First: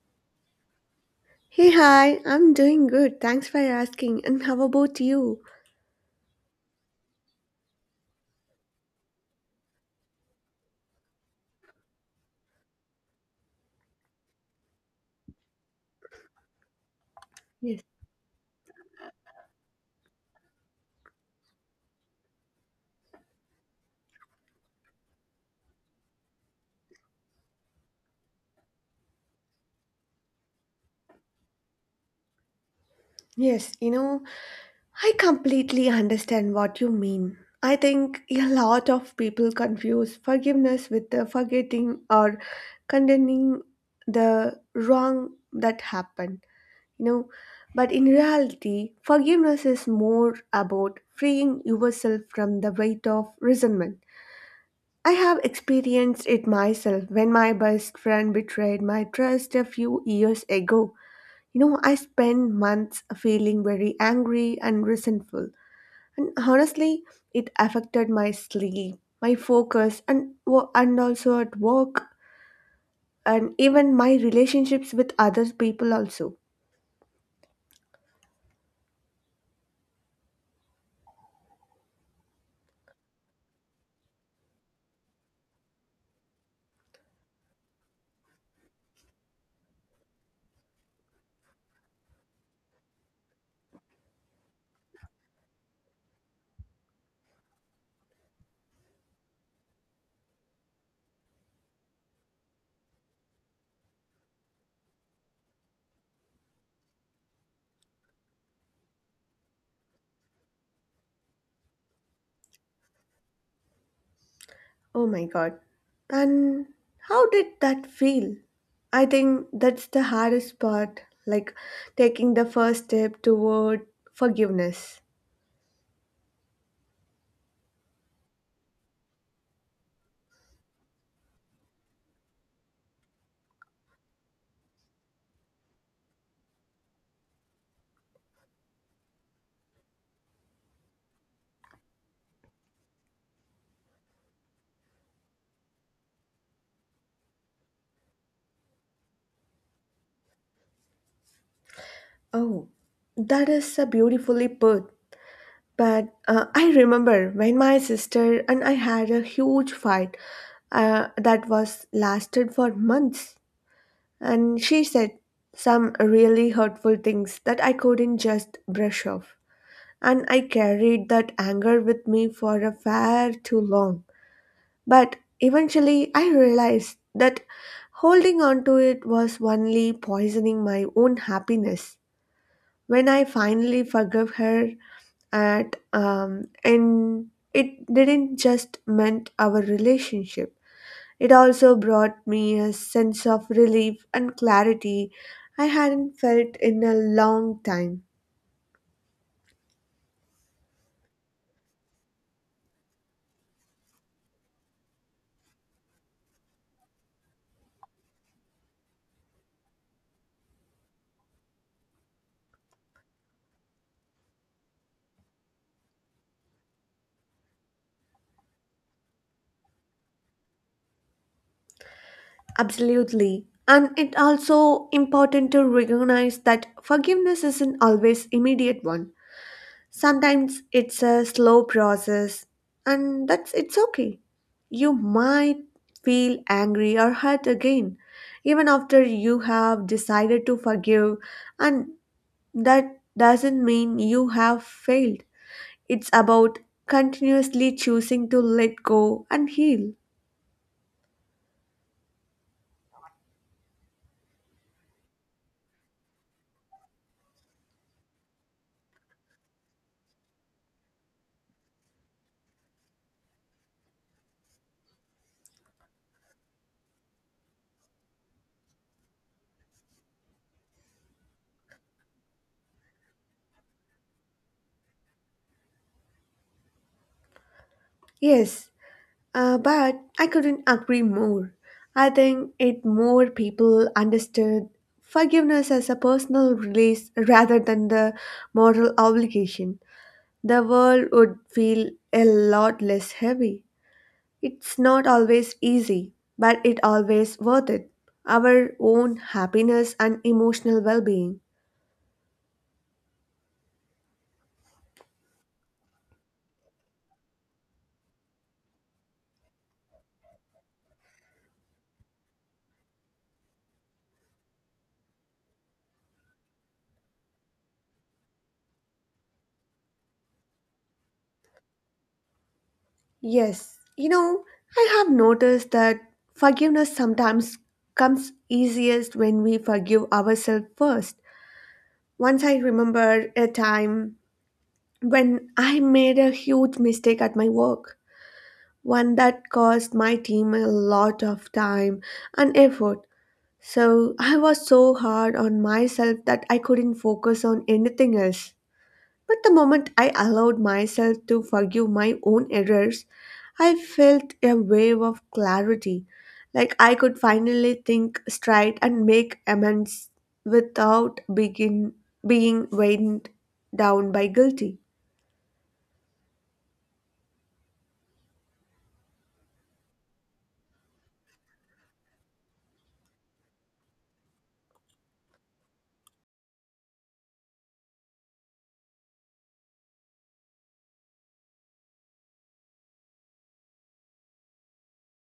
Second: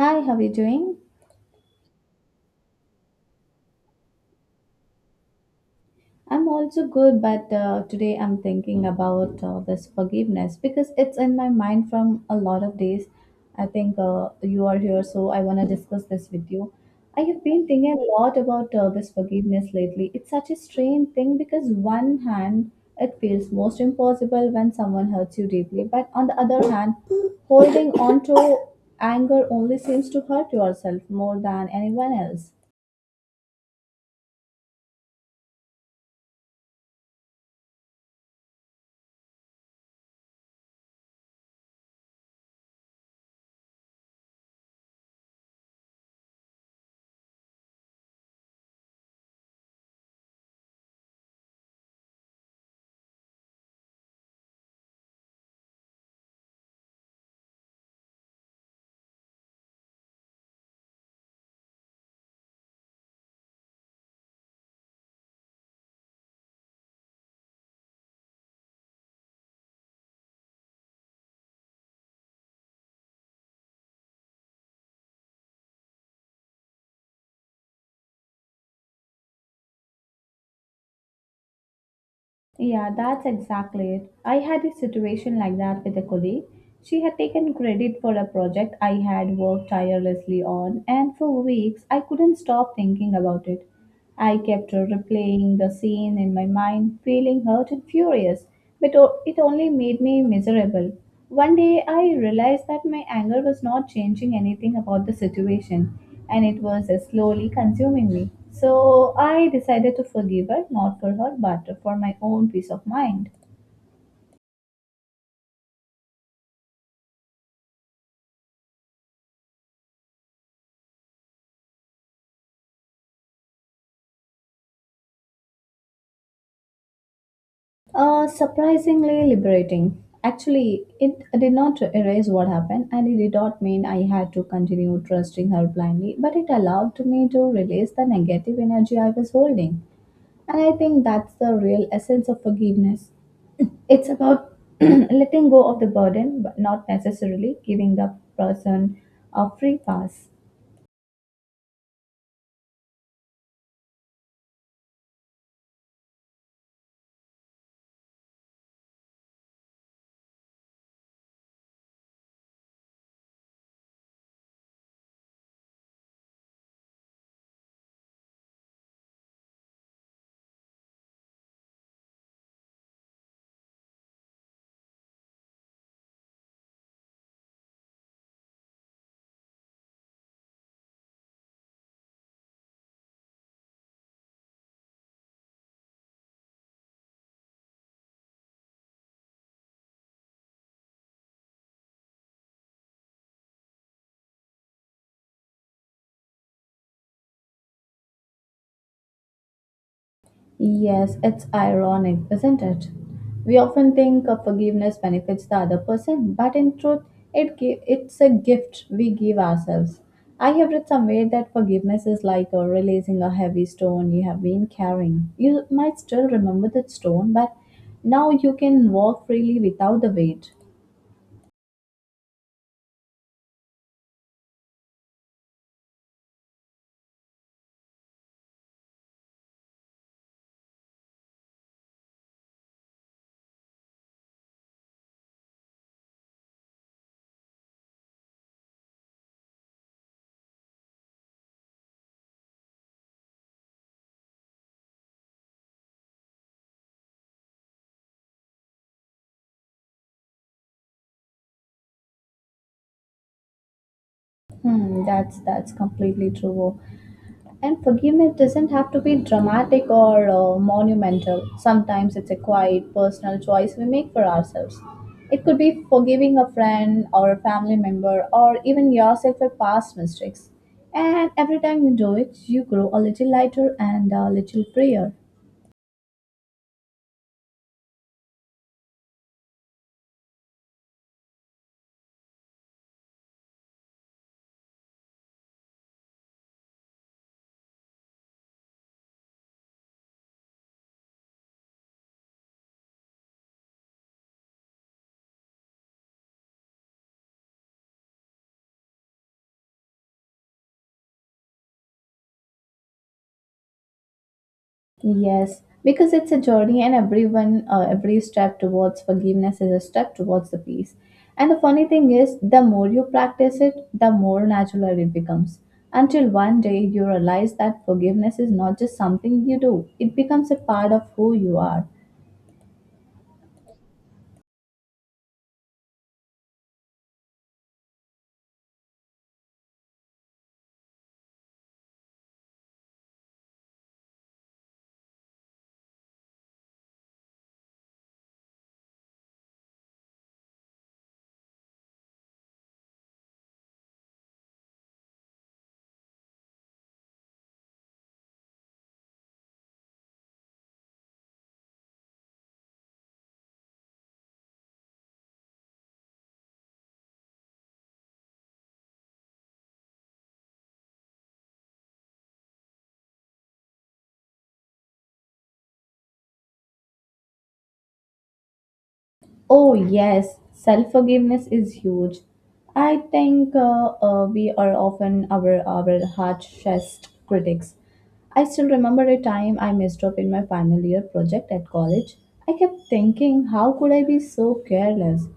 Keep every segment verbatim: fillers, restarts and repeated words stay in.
Hi, how are you doing? Hey, hi, I'm doing good. Thanks for asking. And how about you? I'm also good, but uh, today I'm thinking about uh, this forgiveness because it's in my mind from a lot of days. I think uh, you are here, so I want to discuss this with you. I have been Yes. thinking a lot about uh, this forgiveness lately. It's such a strange thing because one hand, it feels most impossible when someone hurts you deeply, but on the other hand, holding on to anger only seems to hurt yourself more than anyone else. Yes, you know, I completely understand what you mean. I think a lot of people confuse forgiveness with the forgetting or condemning the wrong that happened, you know. But in reality, forgiveness is more about freeing yourself from the weight of resentment. I have experienced it myself when my best friend betrayed my trust a few years ago. You know, I spent months feeling very angry and resentful, and honestly, it affected my sleep, my focus, and wo- and also at work, and even my relationships with other people also. Yeah, that's exactly it. I had a situation like that with a colleague. She had taken credit for a project I had worked tirelessly on, and for weeks I couldn't stop thinking about it. I kept replaying the scene in my mind, feeling hurt and furious but o- it only made me miserable. One day I realized that my anger was not changing anything about the situation and it was uh, slowly consuming me. So I decided to forgive her, not for her, but for my own peace of mind. Oh my god. And how did that feel? I think that's the hardest part, like taking the first step toward forgiveness. Uh, surprisingly liberating. Actually, it did not erase what happened, and it did not mean I had to continue trusting her blindly, but it allowed me to release the negative energy I was holding. And I think that's the real essence of forgiveness. It's about letting go of the burden, but not necessarily giving the person a free pass. Oh, that is a beautifully put. But uh, I remember when my sister and I had a huge fight uh, that was lasted for months, and she said some really hurtful things that I couldn't just brush off. And I carried that anger with me for a far too long. But eventually, I realized that holding on to it was only poisoning my own happiness. When I finally forgave her, at um, and it didn't just mend our relationship. It also brought me a sense of relief and clarity I hadn't felt in a long time. Yes, it's ironic, isn't it? We often think of forgiveness benefits the other person, but in truth, it gi- it's a gift we give ourselves. I have read somewhere that forgiveness is like uh, releasing a heavy stone you have been carrying. You might still remember that stone, but now you can walk freely without the weight. Absolutely. And it also important to recognize that forgiveness isn't always immediate one. Sometimes it's a slow process and that's it's okay. You might feel angry or hurt again even after you have decided to forgive and that doesn't mean you have failed. It's about continuously choosing to let go and heal. Hmm, that's that's completely true. And forgiveness doesn't have to be dramatic or uh, monumental. Sometimes it's a quiet, personal choice we make for ourselves. It could be forgiving a friend or a family member or even yourself for past mistakes. And every time you do it, you grow a little lighter and a little freer. Yes, Uh, but I couldn't agree more. I think it more people understood forgiveness as a personal release rather than the moral obligation. The world would feel a lot less heavy. It's not always easy, but it always worth it. Our own happiness and emotional well-being. Yes, because it's a journey, and everyone, uh, every step towards forgiveness is a step towards the peace. And the funny thing is, the more you practice it, the more natural it becomes. Until one day you realize that forgiveness is not just something you do, it becomes a part of who you are. Yes, you know, I have noticed that forgiveness sometimes comes easiest when we forgive ourselves first. Once I remember a time when I made a huge mistake at my work, one that cost my team a lot of time and effort. So I was so hard on myself that I couldn't focus on anything else. But the moment I allowed myself to forgive my own errors, I felt a wave of clarity, like I could finally think straight and make amends without begin being weighed down by guilty. Oh, yes, self forgiveness is huge. I think uh, uh, we are often our, our harshest critics. I still remember a time I messed up in my final year project at college. I kept thinking, how could I be so careless?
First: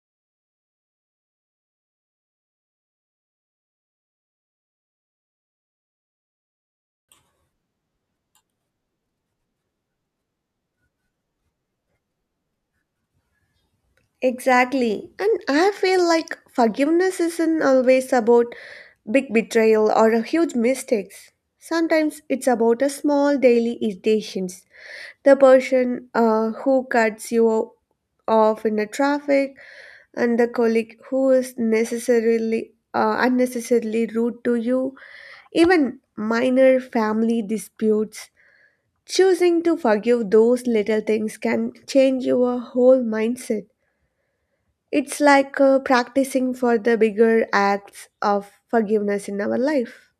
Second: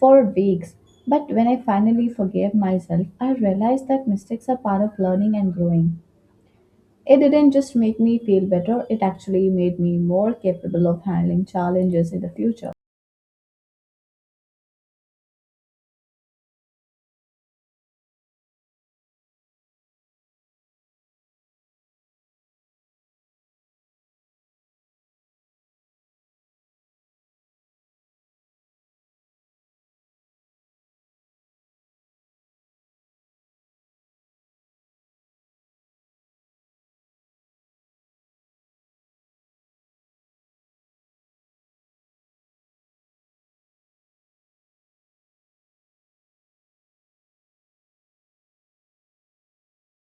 For weeks. But when I finally forgave myself, I realized that mistakes are part of learning and growing. It didn't just make me feel better, it actually made me more capable of handling challenges in the future. Exactly. And I feel like forgiveness isn't always about big betrayal or a huge mistakes. Sometimes it's about a small daily irritations the person uh, who cuts you off in the traffic and the colleague who is necessarily uh, unnecessarily rude to you even minor family disputes choosing to forgive those little things can change your whole mindset. It's like uh, practicing for the bigger acts of forgiveness in our life.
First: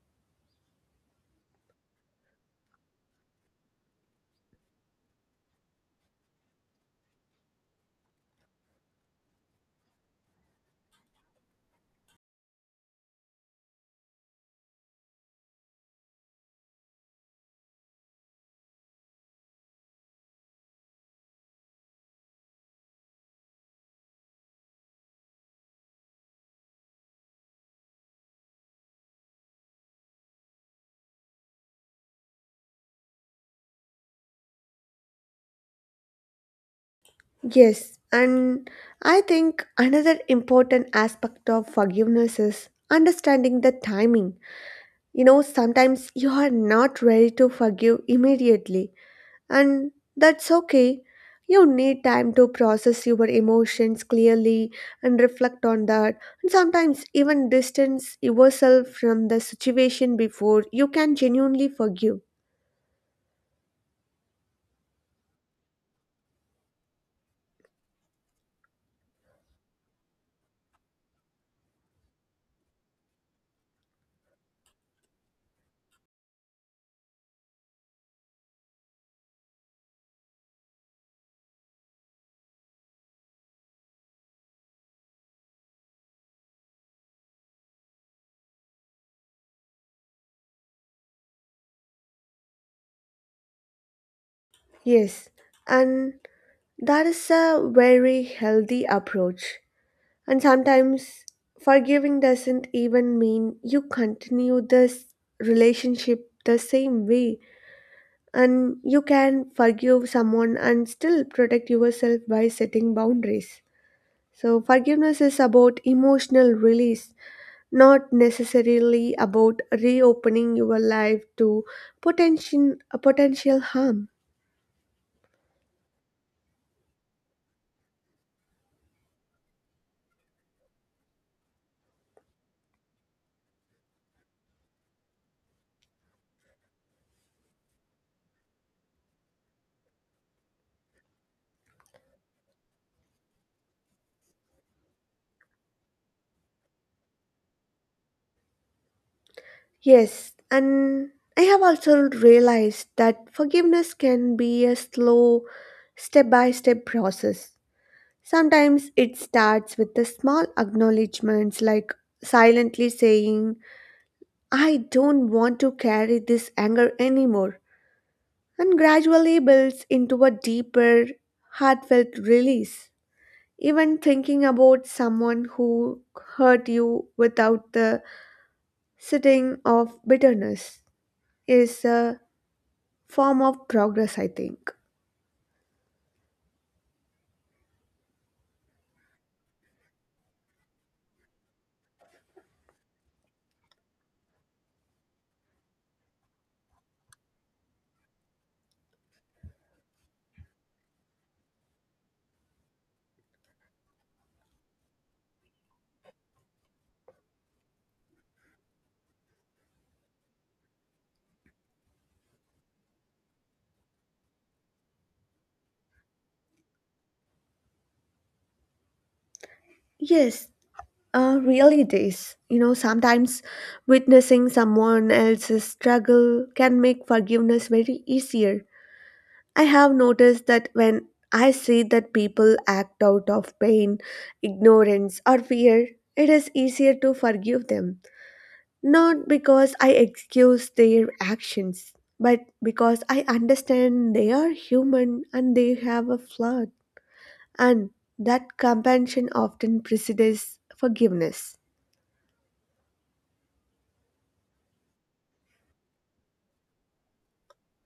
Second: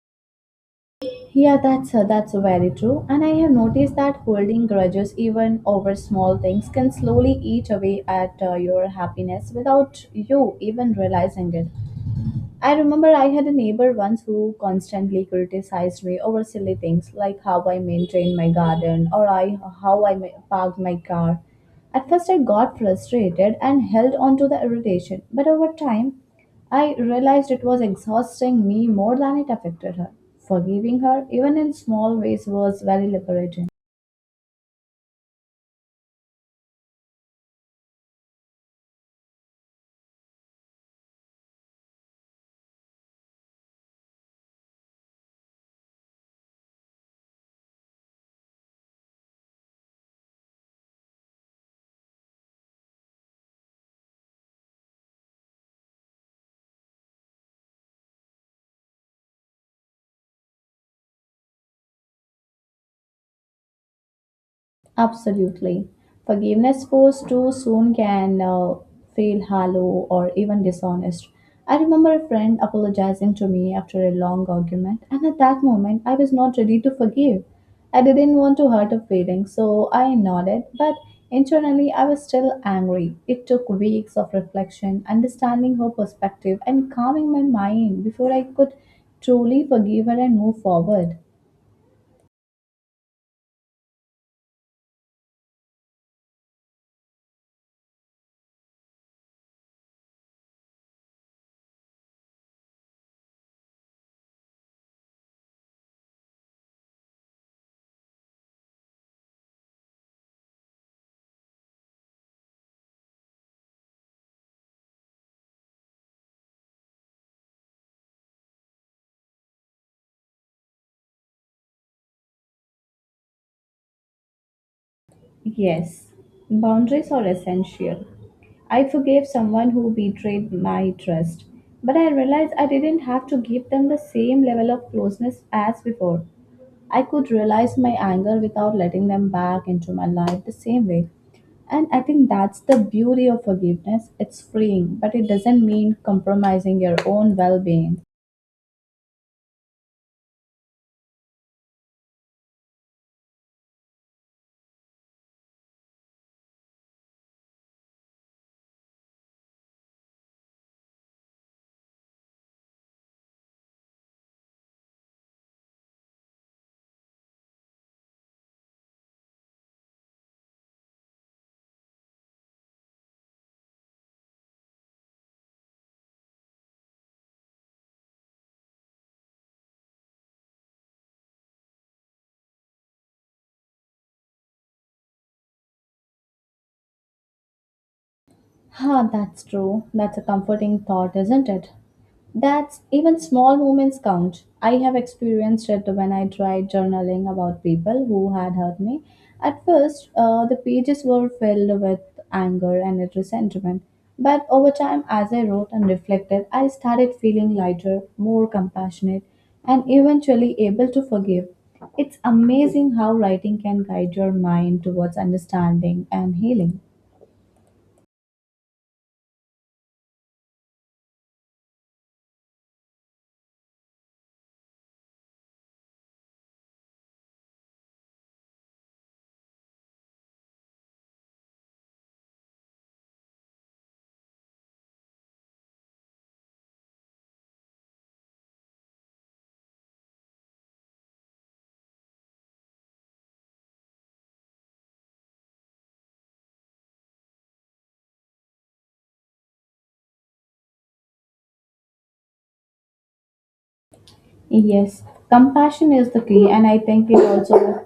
Yeah, that's uh, that's very true. And I have noticed that holding grudges, even over small things, can slowly eat away at uh, your happiness without you even realizing it. I remember I had a neighbor once who constantly criticized me over silly things like how I maintained my garden or I how I ma- parked my car. At first, I got frustrated and held on to the irritation, but over time, I realized it was exhausting me more than it affected her. Forgiving her, even in small ways, was very liberating. Yes, and I think another important aspect of forgiveness is understanding the timing. You know, sometimes you are not ready to forgive immediately, and that's okay. You need time to process your emotions clearly and reflect on that, and sometimes even distance yourself from the situation before you can genuinely forgive. Absolutely. Forgiveness forced too soon can uh, feel hollow or even dishonest. I remember a friend apologizing to me after a long argument, and at that moment, I was not ready to forgive. I didn't want to hurt her feelings, so I nodded, but internally, I was still angry. It took weeks of reflection, understanding her perspective, and calming my mind before I could truly forgive her and move forward. Yes, and that is a very healthy approach. And sometimes forgiving doesn't even mean you continue this relationship the same way. And you can forgive someone and still protect yourself by setting boundaries. So, forgiveness is about emotional release, not necessarily about reopening your life to potential, potential harm. Yes, boundaries are essential. I forgave someone who betrayed my trust, but I realized I didn't have to give them the same level of closeness as before. I could realize my anger without letting them back into my life the same way. And I think that's the beauty of forgiveness. It's freeing, but it doesn't mean compromising your own well being. Yes, and I have also realized that forgiveness can be a slow, step by step process. Sometimes it starts with the small acknowledgements like silently saying, I don't want to carry this anger anymore, and gradually builds into a deeper, heartfelt release. Even thinking about someone who hurt you without the sitting of bitterness is a form of progress, I think. Huh, that's true. That's a comforting thought, isn't it? That's even small moments count. I have experienced it when I tried journaling about people who had hurt me. At first, uh, the pages were filled with anger and resentment. But over time, as I wrote and reflected, I started feeling lighter, more compassionate, and eventually able to forgive. It's amazing how writing can guide your mind towards understanding and healing. Yes, uh, really it is. You know, sometimes witnessing someone else's struggle can make forgiveness very easier. I have noticed that when I see that people act out of pain, ignorance, or fear, it is easier to forgive them. Not because I excuse their actions, but because I understand they are human and they have a flaw. And that compassion often precedes forgiveness. Yes, compassion is the key, and I think it also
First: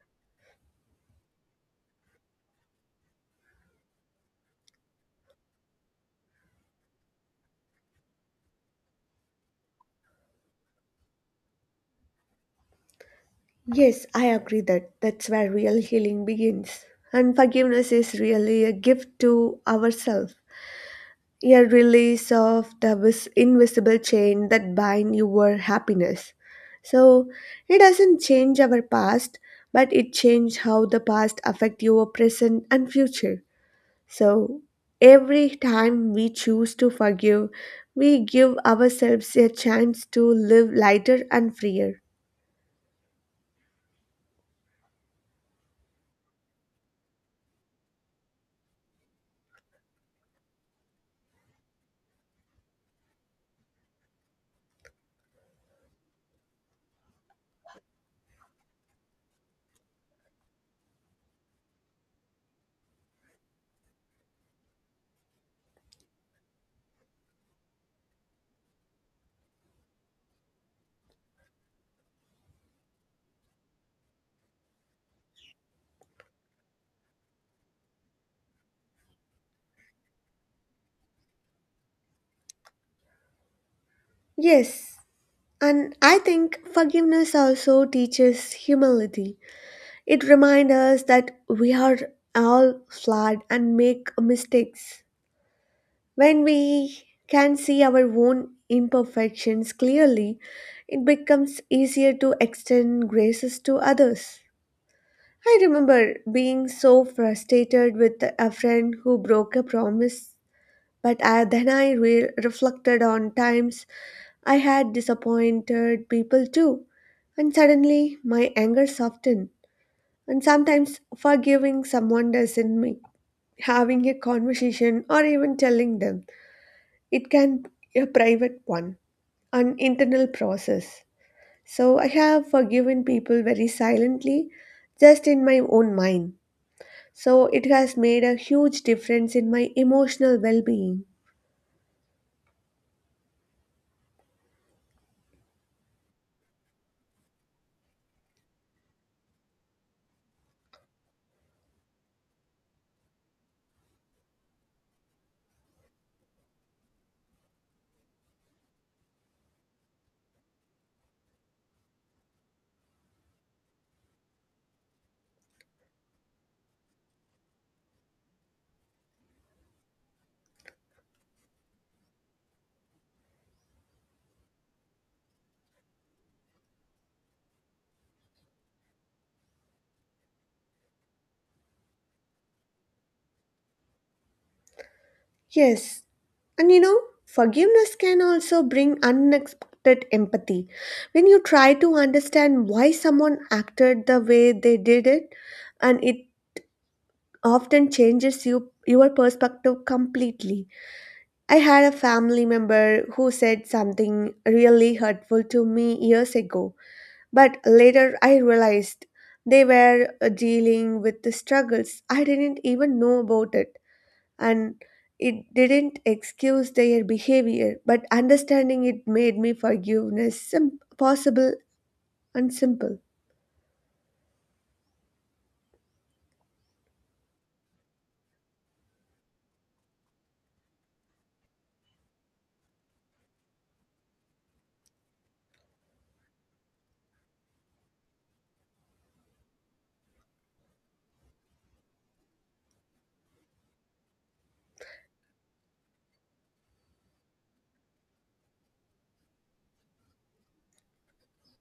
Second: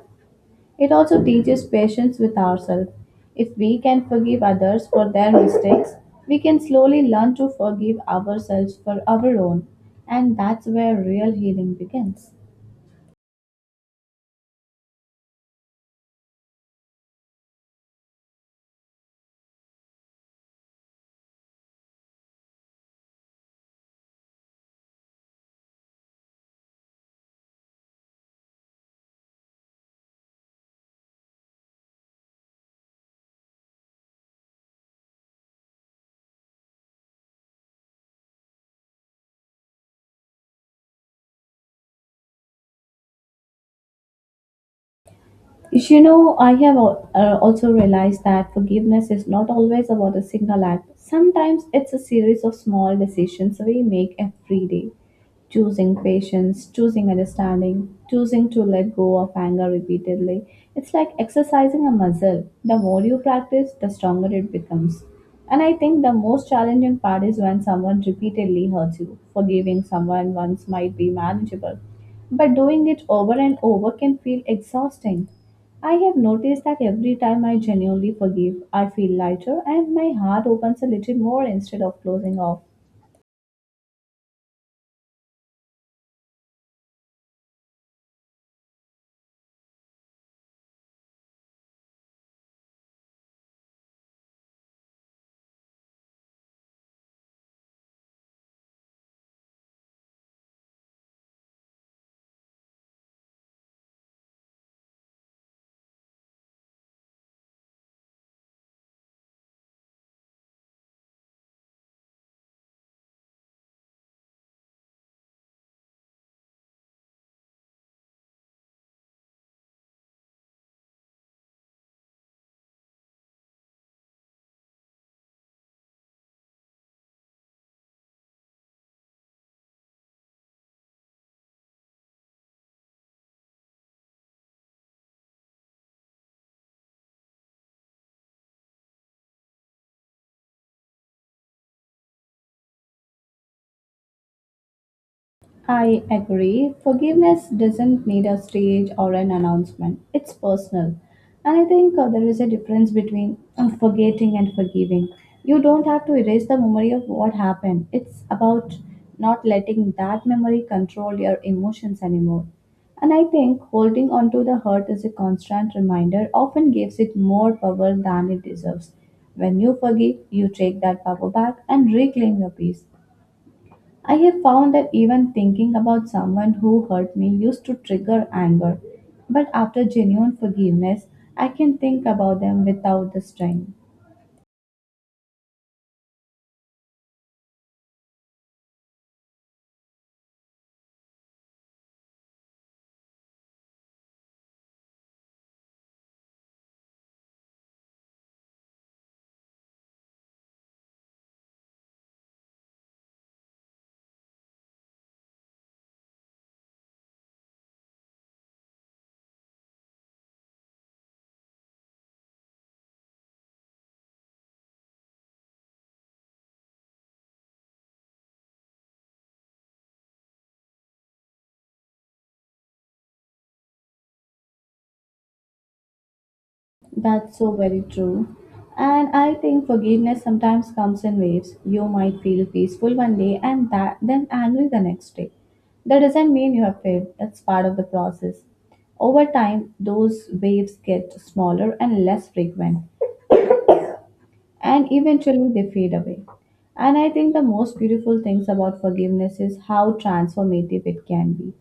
it also teaches patience with ourselves. If we can forgive others for their mistakes, we can slowly learn to forgive ourselves for our own, and that's where real healing begins. Yes, I agree that that's where real healing begins. And forgiveness is really a gift to ourselves, a release of the vis- invisible chain that bind your happiness. So it doesn't change our past, but it changes how the past affect your present and future. So every time we choose to forgive, we give ourselves a chance to live lighter and freer. You know, I have al- uh, also realized that forgiveness is not always about a single act. Sometimes it's a series of small decisions we make every day. Choosing patience, choosing understanding, choosing to let go of anger repeatedly. It's like exercising a muscle. The more you practice, the stronger it becomes. And I think the most challenging part is when someone repeatedly hurts you. Forgiving someone once might be manageable, but doing it over and over can feel exhausting. I have noticed that every time I genuinely forgive, I feel lighter and my heart opens a little more instead of closing off. Yes, and I think forgiveness also teaches humility. It reminds us that we are all flawed and make mistakes. When we can see our own imperfections clearly, it becomes easier to extend graces to others. I remember being so frustrated with a friend who broke a promise, but I, then I re- reflected on times I had disappointed people too, and suddenly my anger softened. And sometimes forgiving someone doesn't mean having a conversation or even telling them. It can be a private one, an internal process. So I have forgiven people very silently, just in my own mind. So it has made a huge difference in my emotional well being. I agree. Forgiveness doesn't need a stage or an announcement. It's personal. And I think uh, there is a difference between uh, forgetting and forgiving. You don't have to erase the memory of what happened. It's about not letting that memory control your emotions anymore. And I think holding on to the hurt is a constant reminder, often gives it more power than it deserves. When you forgive, you take that power back and reclaim your peace. I have found that even thinking about someone who hurt me used to trigger anger, but after genuine forgiveness, I can think about them without the strain. Yes, and you know, forgiveness can also bring unexpected empathy. When you try to understand why someone acted the way they did it, and it often changes you your perspective completely. I had a family member who said something really hurtful to me years ago. But later I realized they were uh, dealing with the struggles I didn't even know about it. And it didn't excuse their behavior, but understanding it made me forgiveness sim- possible and simple. That's so very true. And I think forgiveness sometimes comes in waves. You might feel peaceful one day and that, then angry the next day. That doesn't mean you have failed, that's part of the process. Over time, those waves get smaller and less frequent, and eventually they fade away. And I think the most beautiful things about forgiveness is how transformative it can be.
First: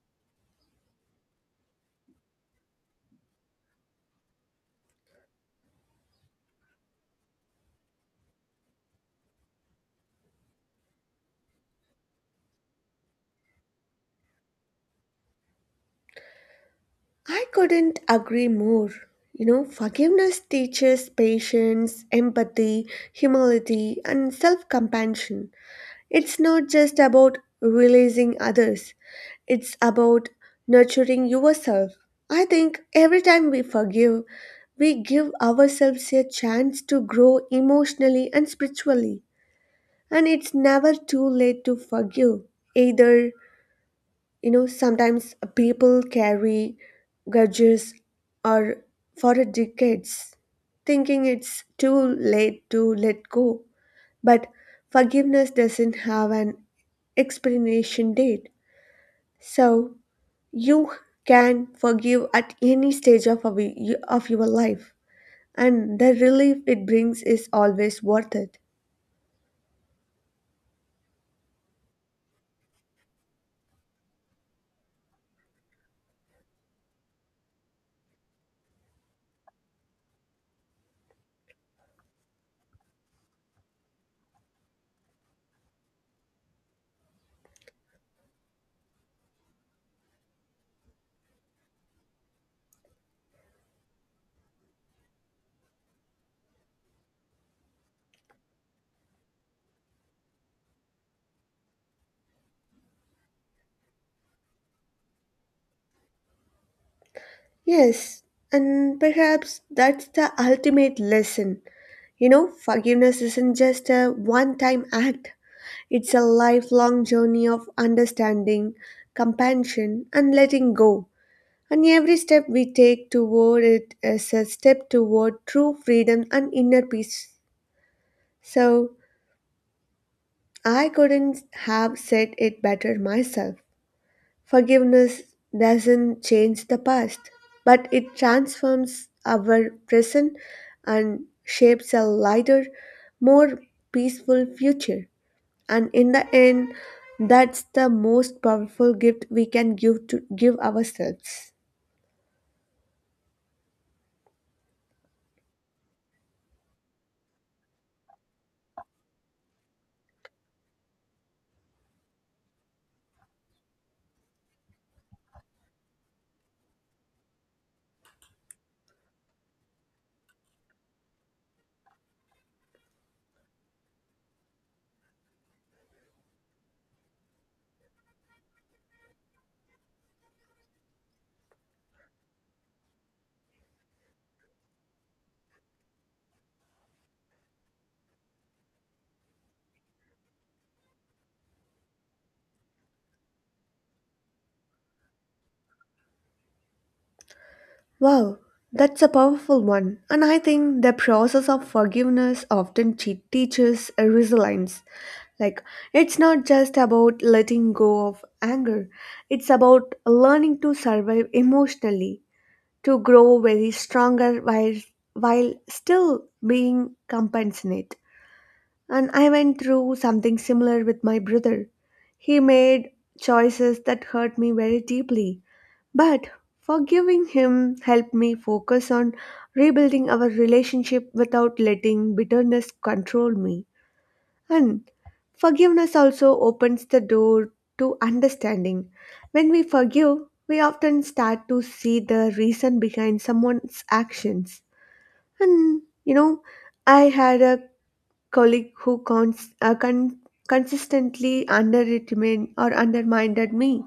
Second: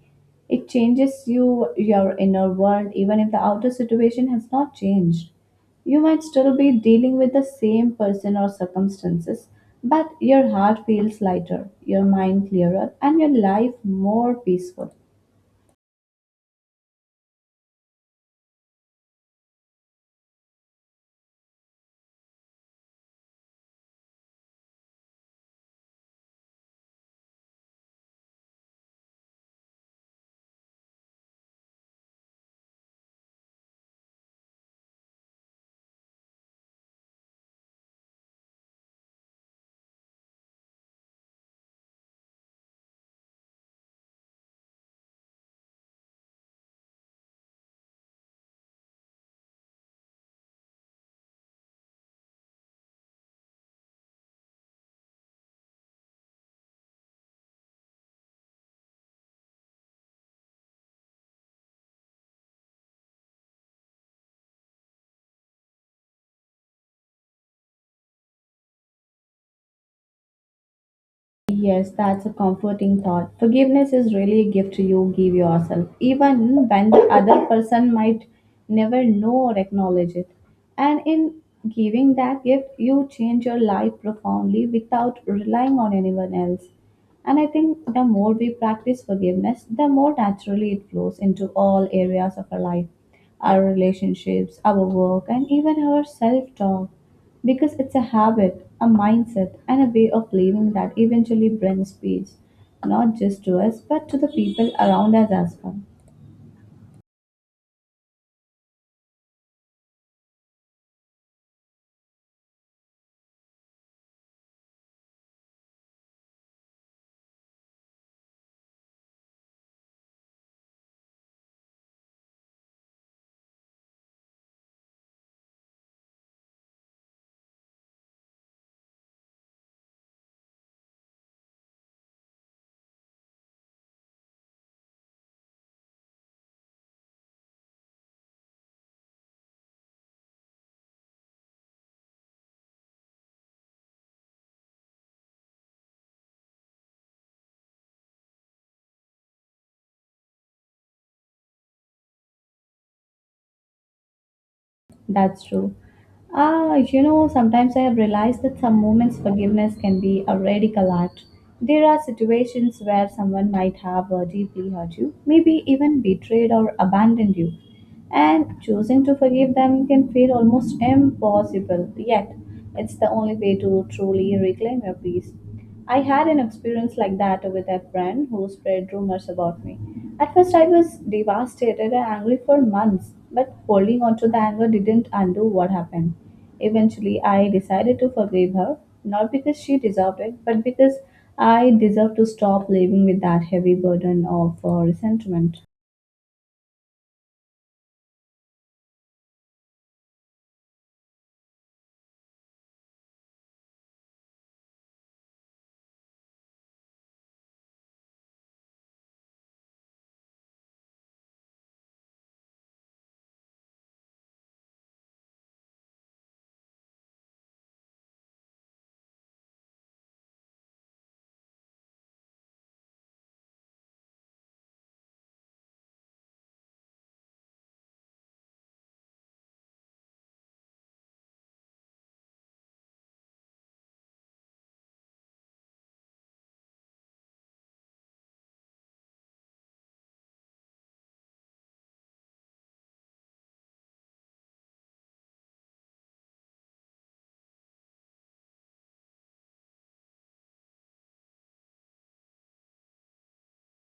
It changes you, your inner world, even if the outer situation has not changed. You might still be dealing with the same person or circumstances, but your heart feels lighter, your mind clearer, and your life more peaceful. I couldn't agree more. You know, forgiveness teaches patience, empathy, humility, and self compassion. It's not just about releasing others, it's about nurturing yourself. I think every time we forgive, we give ourselves a chance to grow emotionally and spiritually. And it's never too late to forgive. Either, you know, sometimes people carry grudges or for decades, thinking it's too late to let go. But forgiveness doesn't have an expiration date. So you can forgive at any stage of, a we- of your life, and the relief it brings is always worth it. Yes, that's a comforting thought. Forgiveness is really a gift you give yourself, even when the other person might never know or acknowledge it. And in giving that gift, you change your life profoundly without relying on anyone else. And I think the more we practice forgiveness, the more naturally it flows into all areas of our life, our relationships, our work, and even our self talk. Because it's a habit, a mindset, and a way of living that eventually brings peace, not just to us, but to the people around us as well. Yes, and perhaps that's the ultimate lesson. You know, forgiveness isn't just a one time act, it's a lifelong journey of understanding, compassion, and letting go. And every step we take toward it is a step toward true freedom and inner peace. So, I couldn't have said it better myself. Forgiveness doesn't change the past, but it transforms our present and shapes a lighter, more peaceful future. And in the end, that's the most powerful gift we can give to give ourselves. That's true. Ah, you know, sometimes I have realized that some moments forgiveness can be a radical act. There are situations where someone might have uh, deeply hurt you, maybe even betrayed or abandoned you, and choosing to forgive them can feel almost impossible. Yet, it's the only way to truly reclaim your peace. I had an experience like that with a friend who spread rumors about me. At first, I was devastated and angry for months, but holding on to the anger didn't undo what happened. Eventually, I decided to forgive her, not because she deserved it, but because I deserved to stop living with that heavy burden of uh, resentment. Wow, that's a powerful one. And I think the process of forgiveness often che- teaches resilience. Like, it's not just about letting go of anger, it's about learning to survive emotionally, to grow very stronger while, while still being compassionate. And I went through something similar with my brother. He made choices that hurt me very deeply, but forgiving him helped me focus on rebuilding our relationship without letting bitterness control me. And forgiveness also opens the door to understanding. When we forgive, we often start to see the reason behind someone's actions. And you know, I had a colleague who cons- uh, con- consistently underestimated or undermined me.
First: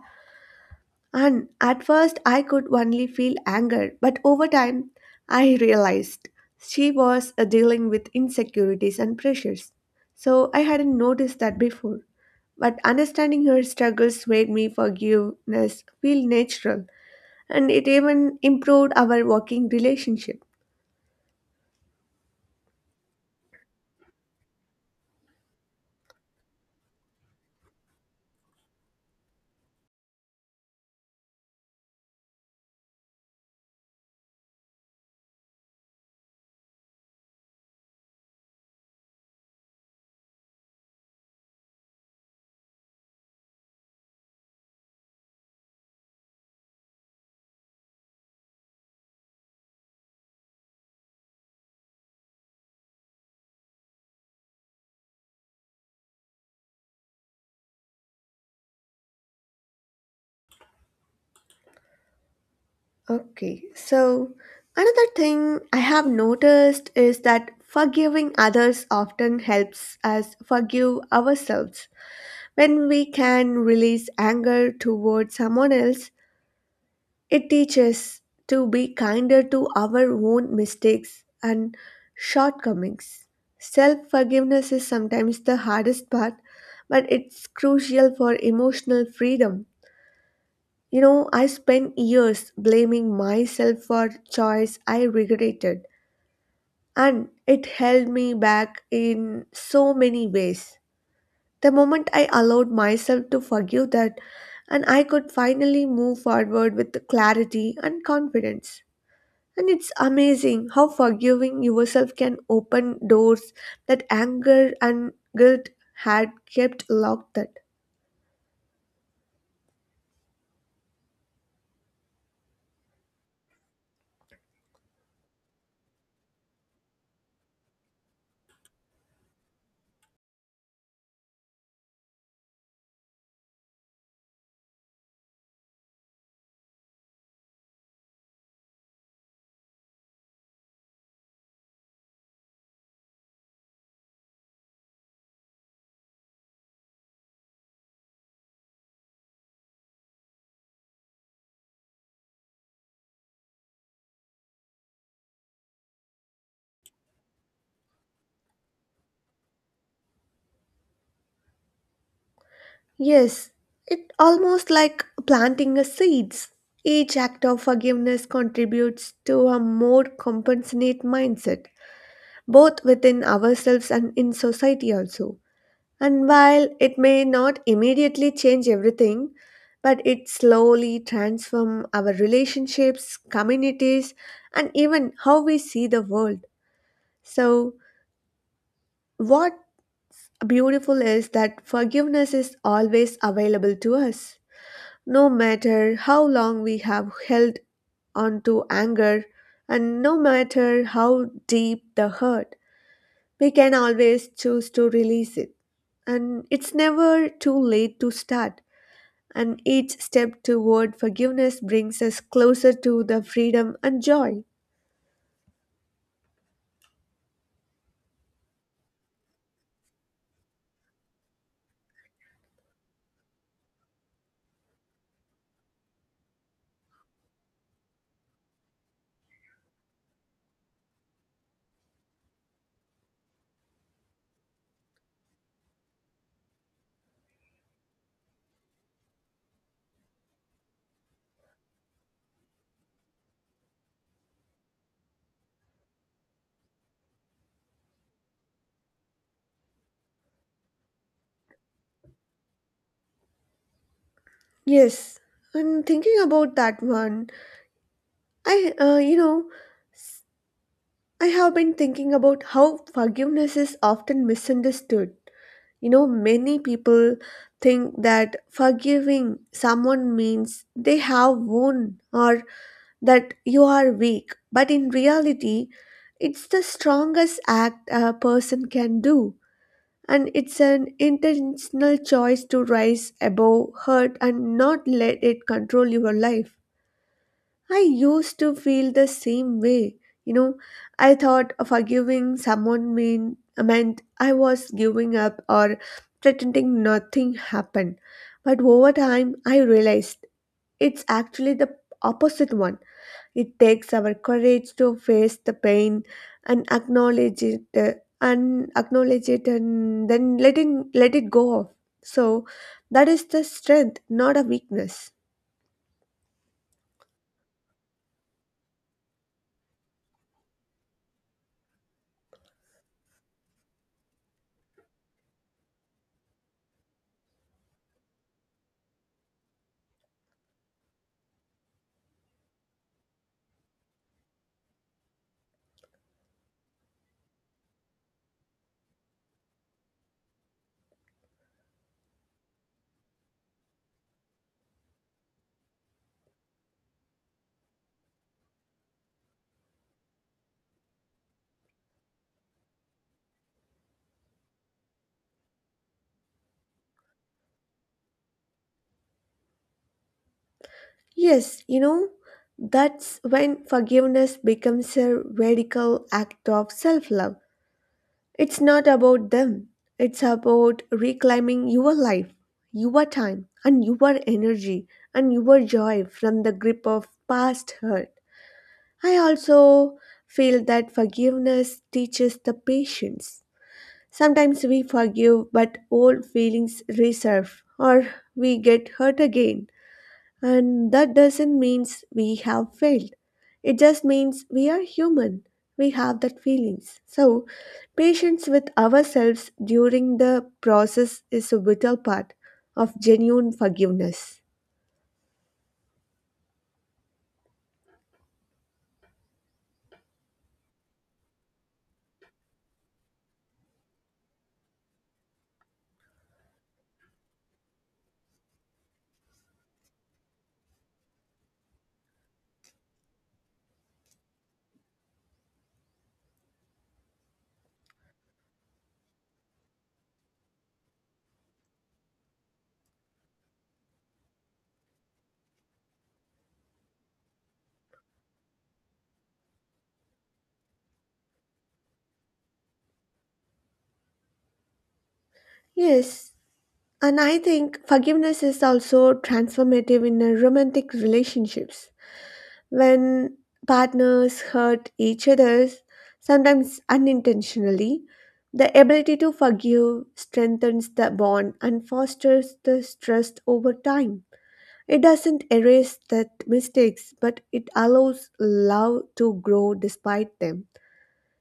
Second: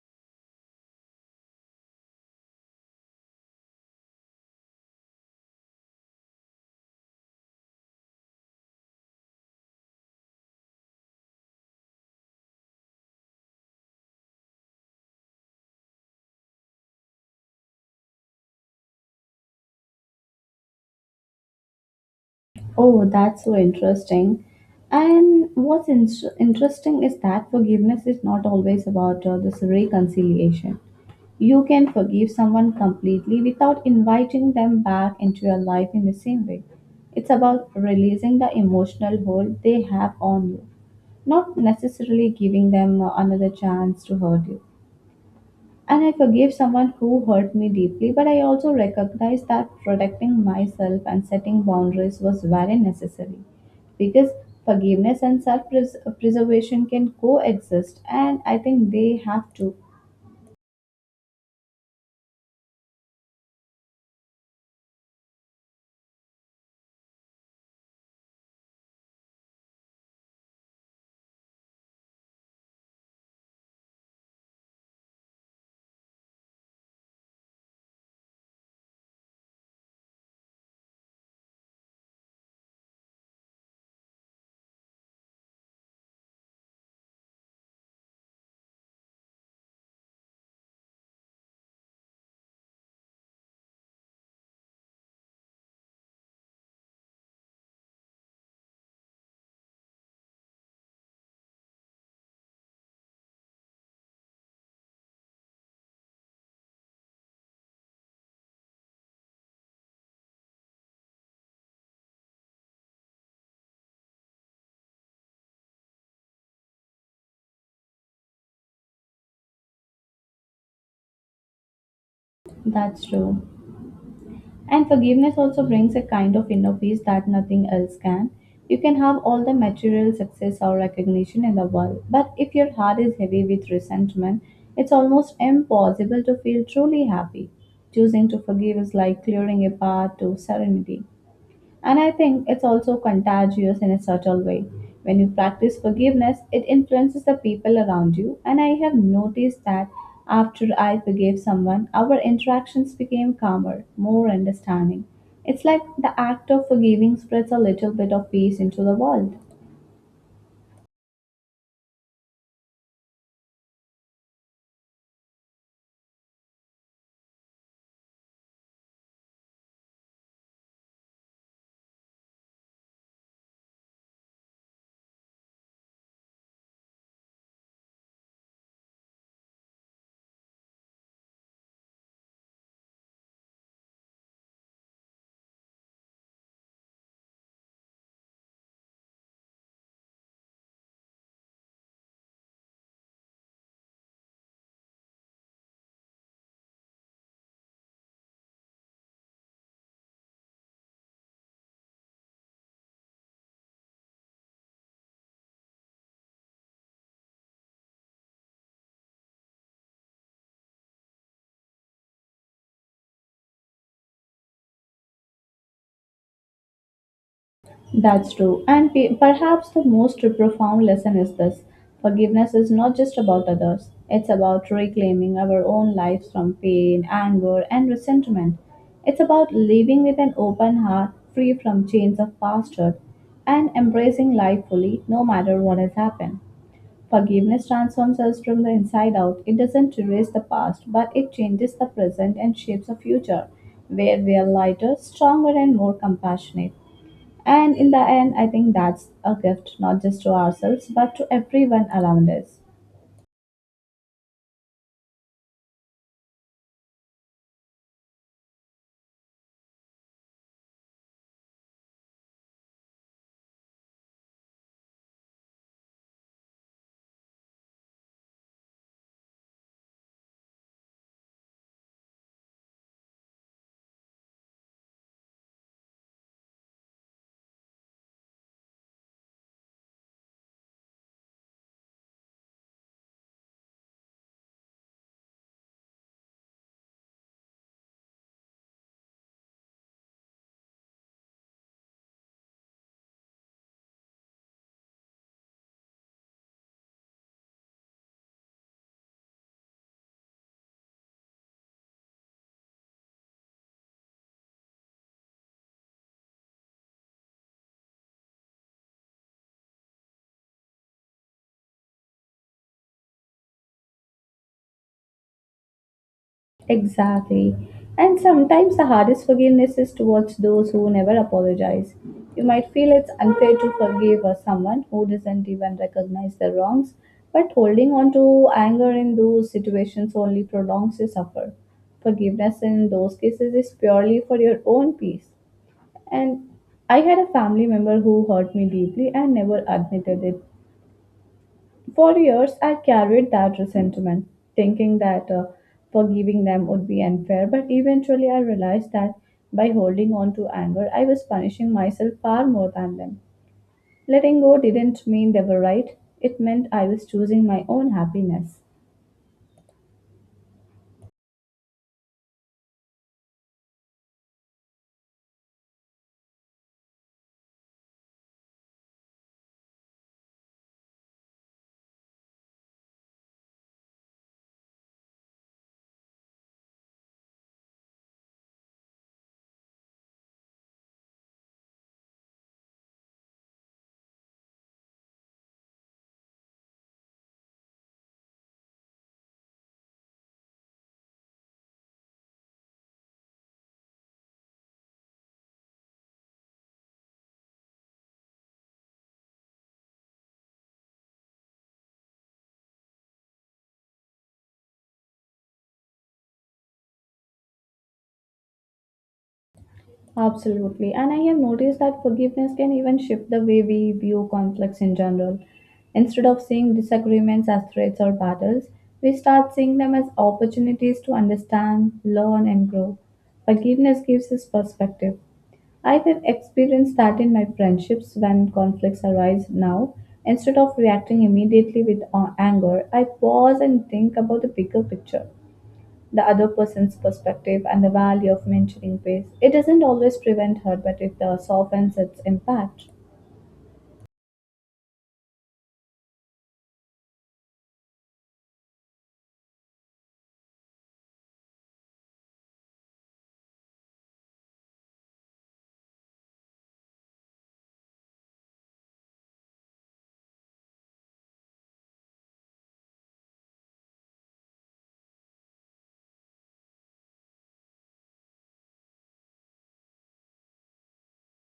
And at first, I could only feel anger, but over time, I realized she was uh, dealing with insecurities and pressures. So I hadn't noticed that before, but understanding her struggles made me forgiveness feel natural and it even improved our working relationship. Oh, that's so interesting. And what's in- interesting is that forgiveness is not always about uh, this reconciliation. You can forgive someone completely without inviting them back into your life in the same way. It's about releasing the emotional hold they have on you, not necessarily giving them uh, another chance to hurt you. And I forgave someone who hurt me deeply, but I also recognized that protecting myself and setting boundaries was very necessary because forgiveness and self preservation can coexist, and I think they have to. Okay, so another thing I have noticed is that forgiving others often helps us forgive ourselves. When we can release anger towards someone else, it teaches to be kinder to our own mistakes and shortcomings. Self forgiveness is sometimes the hardest part, but it's crucial for emotional freedom. You know, I spent years blaming myself for choice I regretted, and it held me back in so many ways. The moment I allowed myself to forgive that, and I could finally move forward with clarity and confidence. And it's amazing how forgiving yourself can open doors that anger and guilt had kept locked. That That's true. And forgiveness also brings a kind of inner peace that nothing else can. You can have all the material success or recognition in the world, but if your heart is heavy with resentment, it's almost impossible to feel truly happy. Choosing to forgive is like clearing a path to serenity. And I think it's also contagious in a subtle way. When you practice forgiveness, it influences the people around you. And I have noticed that after I forgave someone, our interactions became calmer, more understanding. It's like the act of forgiving spreads a little bit of peace into the world. yes, it almost like planting a seeds. Each act of forgiveness contributes to a more compassionate mindset, both within ourselves and in society also. And while it may not immediately change everything, but it slowly transforms our relationships, communities, and even how we see the world. So, what beautiful is that forgiveness is always available to us, no matter how long we have held onto anger, and no matter how deep the hurt, we can always choose to release it. And it's never too late to start and each step toward forgiveness brings us closer to the freedom and joy. That's true. And pe- perhaps the most profound lesson is this: forgiveness is not just about others, it's about reclaiming our own lives from pain, anger, and resentment. It's about living with an open heart, free from chains of past hurt, and embracing life fully, no matter what has happened. Forgiveness transforms us from the inside out. It doesn't erase the past, but it changes the present and shapes a future where we are lighter, stronger, and more compassionate. And in the end, I think that's a gift not just to ourselves, but to everyone around us. Yes, and thinking about that one, I, uh, you know, s- I have been thinking about how forgiveness is often misunderstood. You know, many people think that forgiving someone means they have won or that you are weak, but in reality, it's the strongest act a person can do. And it's an intentional choice to rise above hurt and not let it control your life. I used to feel the same way. You know, I thought forgiving someone mean, meant I was giving up or pretending nothing happened. But over time, I realized it's actually the opposite one. It takes our courage to face the pain and acknowledge it uh, and acknowledge it and then letting let it go off. So that is the strength, not a weakness. Exactly. And sometimes the hardest forgiveness is towards those who never apologize. You might feel it's unfair to forgive uh, someone who doesn't even recognize their wrongs, but holding on to anger in those situations only prolongs your suffer. Forgiveness in those cases is purely for your own peace. And I had a family member who hurt me deeply and never admitted it. For years, I carried that resentment, thinking that uh, forgiving them would be unfair, but eventually I realized that by holding on to anger, I was punishing myself far more than them. Letting go didn't mean they were right, it meant I was choosing my own happiness. Yes, you know, that's when forgiveness becomes a radical act of self love. It's not about them, it's about reclaiming your life, your time, and your energy and your joy from the grip of past hurt. I also feel that forgiveness teaches the patience. Sometimes we forgive, but old feelings resurf, or we get hurt again. And that doesn't mean we have failed. It just means we are human. We have that feelings. So, patience with ourselves during the process is a vital part of genuine forgiveness. Absolutely. And I have noticed that forgiveness can even shift the way we view conflicts in general. Instead of seeing disagreements as threats or battles, we start seeing them as opportunities to understand, learn, and grow. Forgiveness gives us perspective. I have experienced that in my friendships when conflicts arise now. Instead of reacting immediately with uh, anger, I pause and think about the bigger picture, the other person's perspective and the value of mentoring ways. It doesn't always prevent hurt, but it uh, softens its impact. Yes, and I think forgiveness is also transformative in a romantic relationships. When partners hurt each other, sometimes unintentionally, the ability to forgive strengthens the bond and fosters the trust over time. It doesn't erase that mistakes, but it allows love to grow despite them.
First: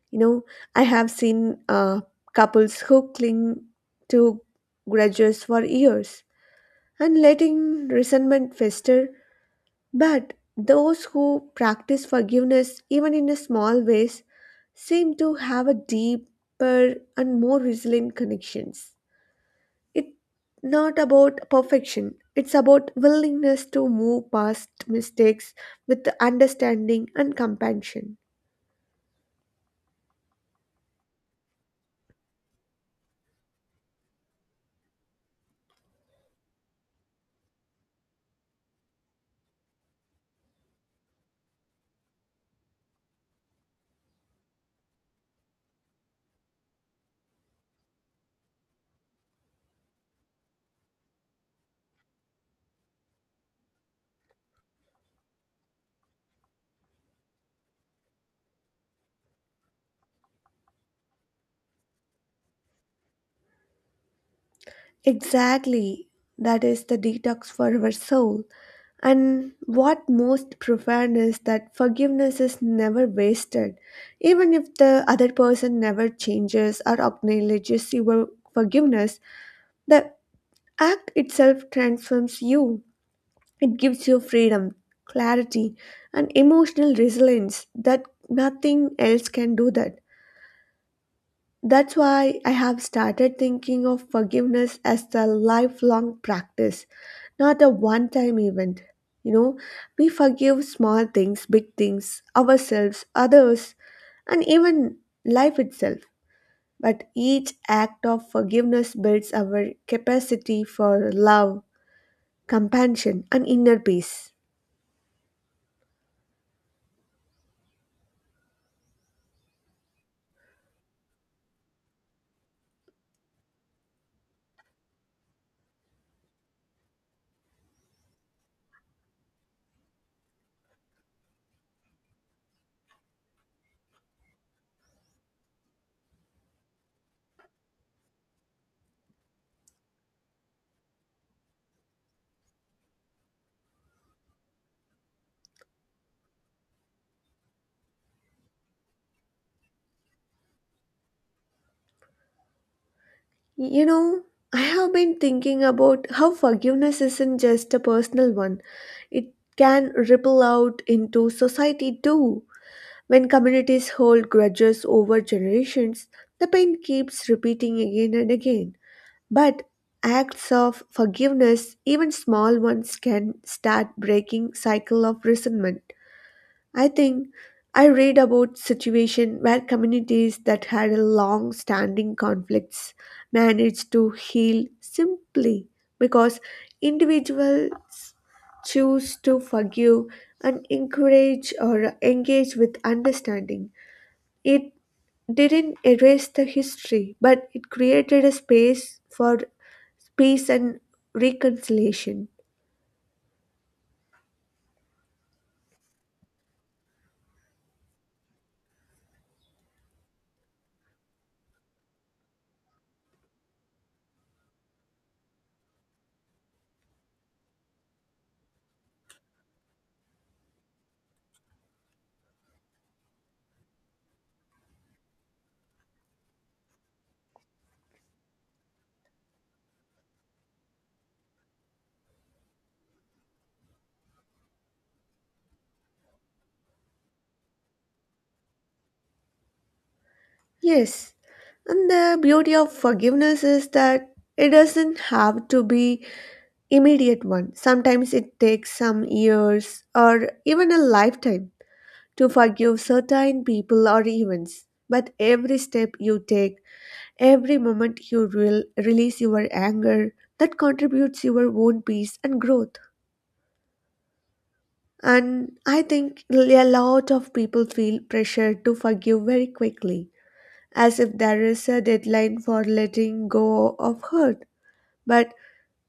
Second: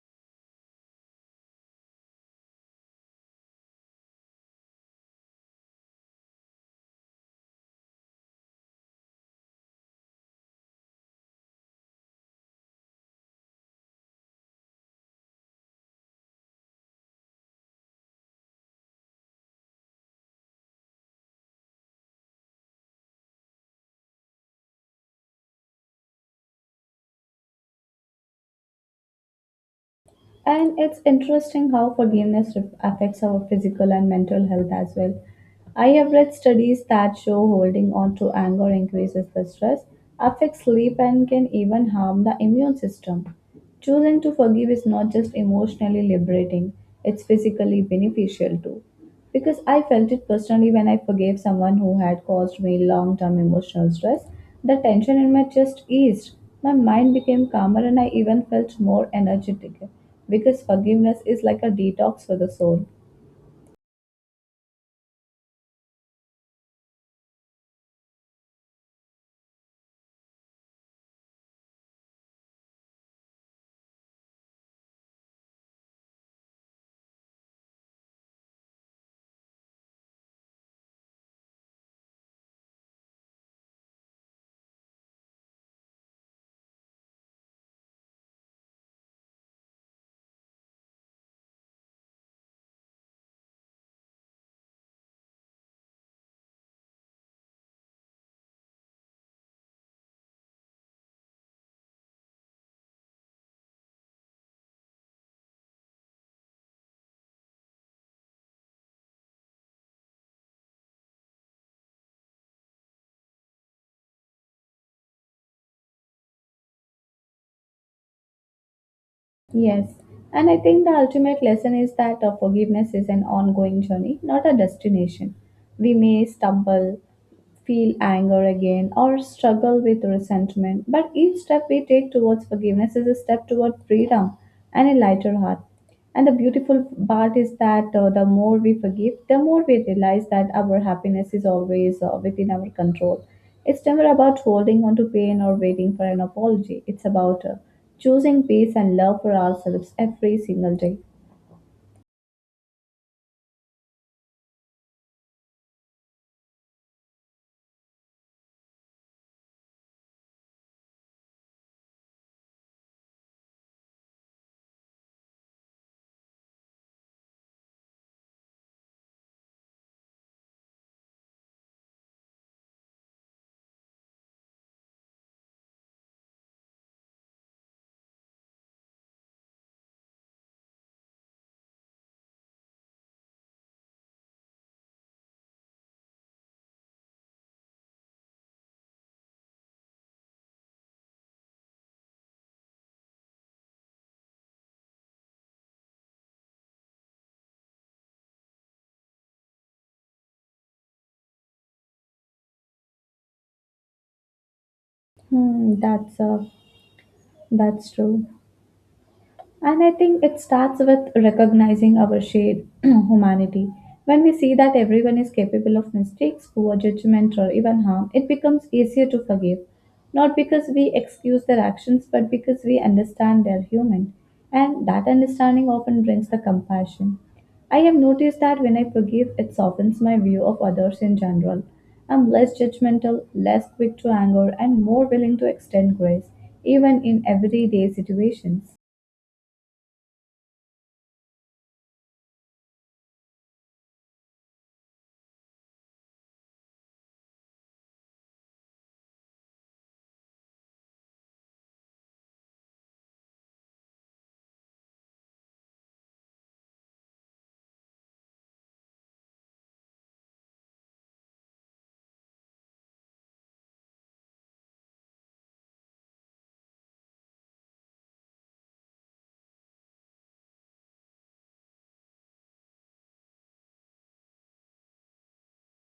You know, I have seen uh, couples who cling to grudges for years and letting resentment fester. But those who practice forgiveness, even in a small ways, seem to have a deeper and more resilient connections. It's not about perfection, it's about willingness to move past mistakes with understanding and compassion. And it's interesting how forgiveness re- affects our physical and mental health as well. I have read studies that show holding on to anger increases the stress, affects sleep, and can even harm the immune system. Choosing to forgive is not just emotionally liberating, it's physically beneficial too. Because I felt it personally when I forgave someone who had caused me long term emotional stress. The tension in my chest eased, my mind became calmer, and I even felt more energetic because forgiveness is like a detox for the soul. Exactly, that is the detox for our soul. And what most profound is that forgiveness is never wasted. Even if the other person never changes or acknowledges your forgiveness, the act itself transforms you. It gives you freedom, clarity, and emotional resilience that nothing else can do that. That's why I have started thinking of forgiveness as a lifelong practice, not a one time event. You know, we forgive small things, big things, ourselves, others, and even life itself. But each act of forgiveness builds our capacity for love, compassion, and inner peace. Yes, and I think the ultimate lesson is that uh, forgiveness is an ongoing journey, not a destination. We may stumble, feel anger again or struggle with resentment. But each step we take towards forgiveness is a step toward freedom and a lighter heart. And the beautiful part is that uh, the more we forgive, the more we realize that our happiness is always uh, within our control. It's never about holding on to pain or waiting for an apology. It's about uh, choosing peace and love for ourselves every single day. You know, I have been thinking about how forgiveness isn't just a personal one, it can ripple out into society too. When communities hold grudges over generations, the pain keeps repeating again and again. But acts of forgiveness, even small ones, can start breaking cycle of resentment. I think I read about situation where communities that had a long standing conflicts managed to heal simply because individuals choose to forgive and encourage or engage with understanding. It didn't erase the history, but it created a space for peace and reconciliation. Hmm, that's uh, that's true. And I think it starts with recognizing our shared humanity. When we see that everyone is capable of mistakes, poor judgment, or even harm, it becomes easier to forgive. Not because we excuse their actions, but because we understand they're human. And that understanding often brings the compassion. I have noticed that when I forgive, it softens my view of others in general. I'm less judgmental, less quick to anger, and more willing to extend grace, even in everyday situations. Yes, and the beauty of forgiveness is that it doesn't have to be immediate one. Sometimes it takes some years or even a lifetime to forgive certain people or events. But every step you take, every moment you will release your anger, that contributes your own peace and growth. And I think a lot of people feel pressure to forgive very quickly as if there is a deadline for letting go of hurt. But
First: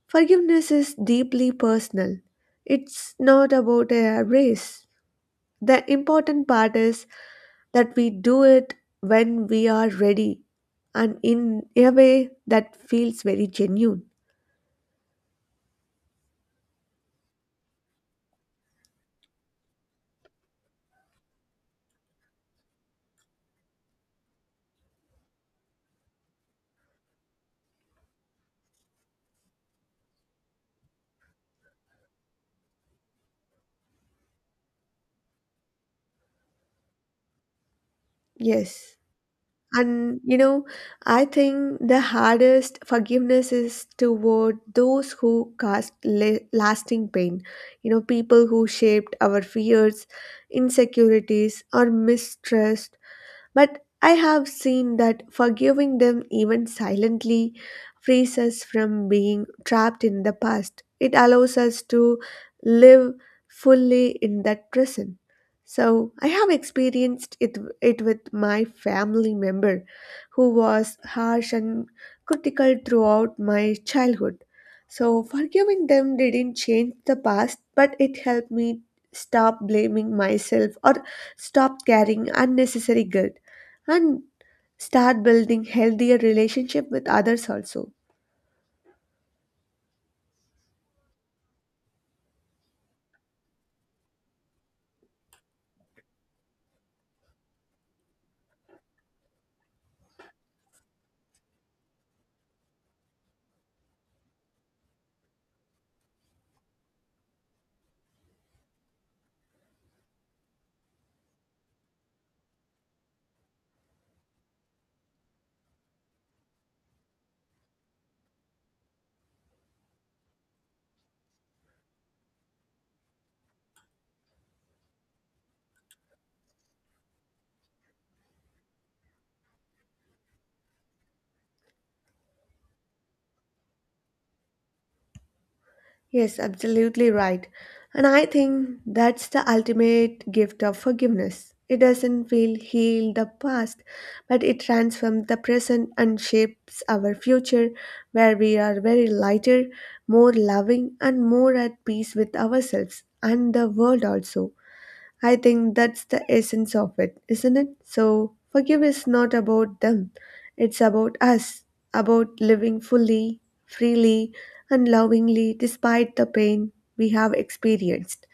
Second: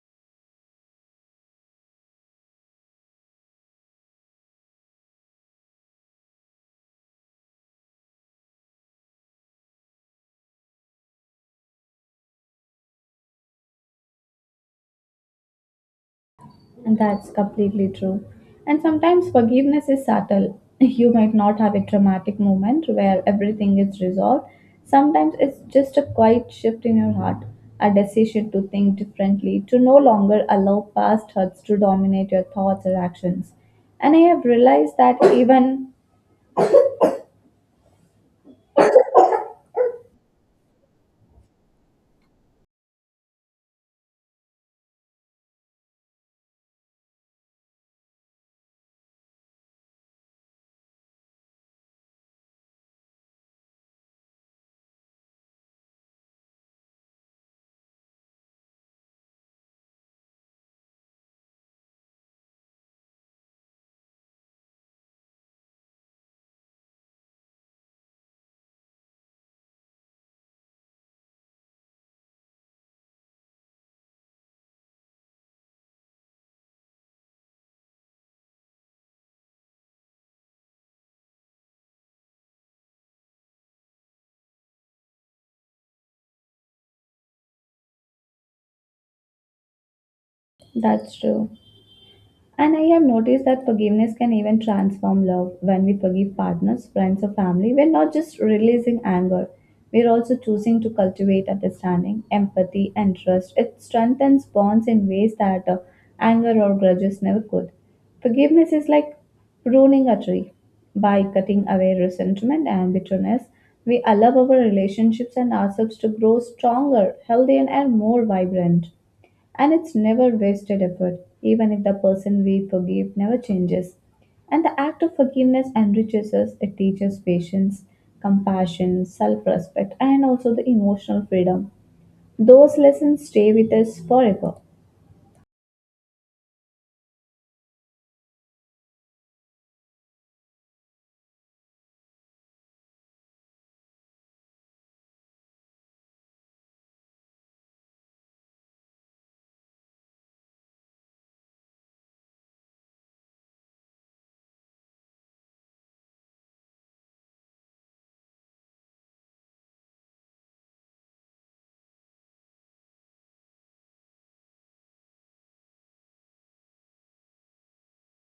forgiveness is deeply personal. It's not about a race. The important part is that we do it when we are ready and in a way that feels very genuine. And that's completely true. And sometimes forgiveness is subtle. You might not have a dramatic moment where everything is resolved. Sometimes it's just a quiet shift in your heart, a decision to think differently, to no longer allow past hurts to dominate your thoughts or actions. And I have realized that even Yes. And you know, I think the hardest forgiveness is toward those who caused la- lasting pain. You know, people who shaped our fears, insecurities, or mistrust, but I have seen that forgiving them even silently frees us from being trapped in the past. It allows us to live fully in that present. So I have experienced it, it with my family member who was harsh and critical throughout my childhood. So forgiving them didn't change the past, but it helped me stop blaming myself or stop carrying unnecessary guilt and start building healthier relationship with others also. that's true. And I have noticed that forgiveness can even transform love. When we forgive partners, friends, or family, we're not just releasing anger, we're also choosing to cultivate understanding, empathy, and trust. It strengthens bonds in ways that uh, anger or grudges never could. Forgiveness is like pruning a tree. By cutting away resentment and bitterness, we allow our relationships and ourselves to grow stronger, healthier, and more vibrant. And it's never wasted effort, even if the person we forgive never changes. And the act of forgiveness enriches us, it teaches patience, compassion, self respect, and also the emotional freedom. Those lessons stay with us forever. Yes, absolutely right. And I think that's the ultimate gift of forgiveness. It doesn't feel heal the past, but it transforms the present and shapes our future, where we are very lighter, more loving and more at peace with ourselves and the world also. I think that's the essence of it, isn't it? So, forgive is not about them, it's about us, about living fully, freely, and lovingly despite the pain we have experienced.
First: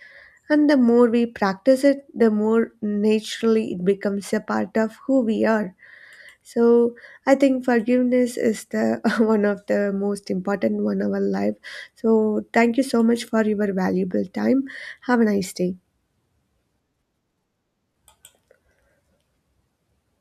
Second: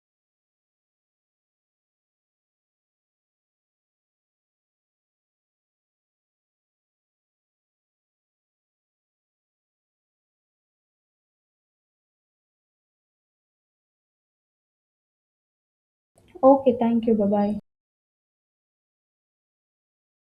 And the more we practice it, the more naturally it becomes a part of who we are. So, I think forgiveness is the one of the most important one of our life. So, thank you so much for your valuable time. Have a nice day. Okay, thank you. Bye bye.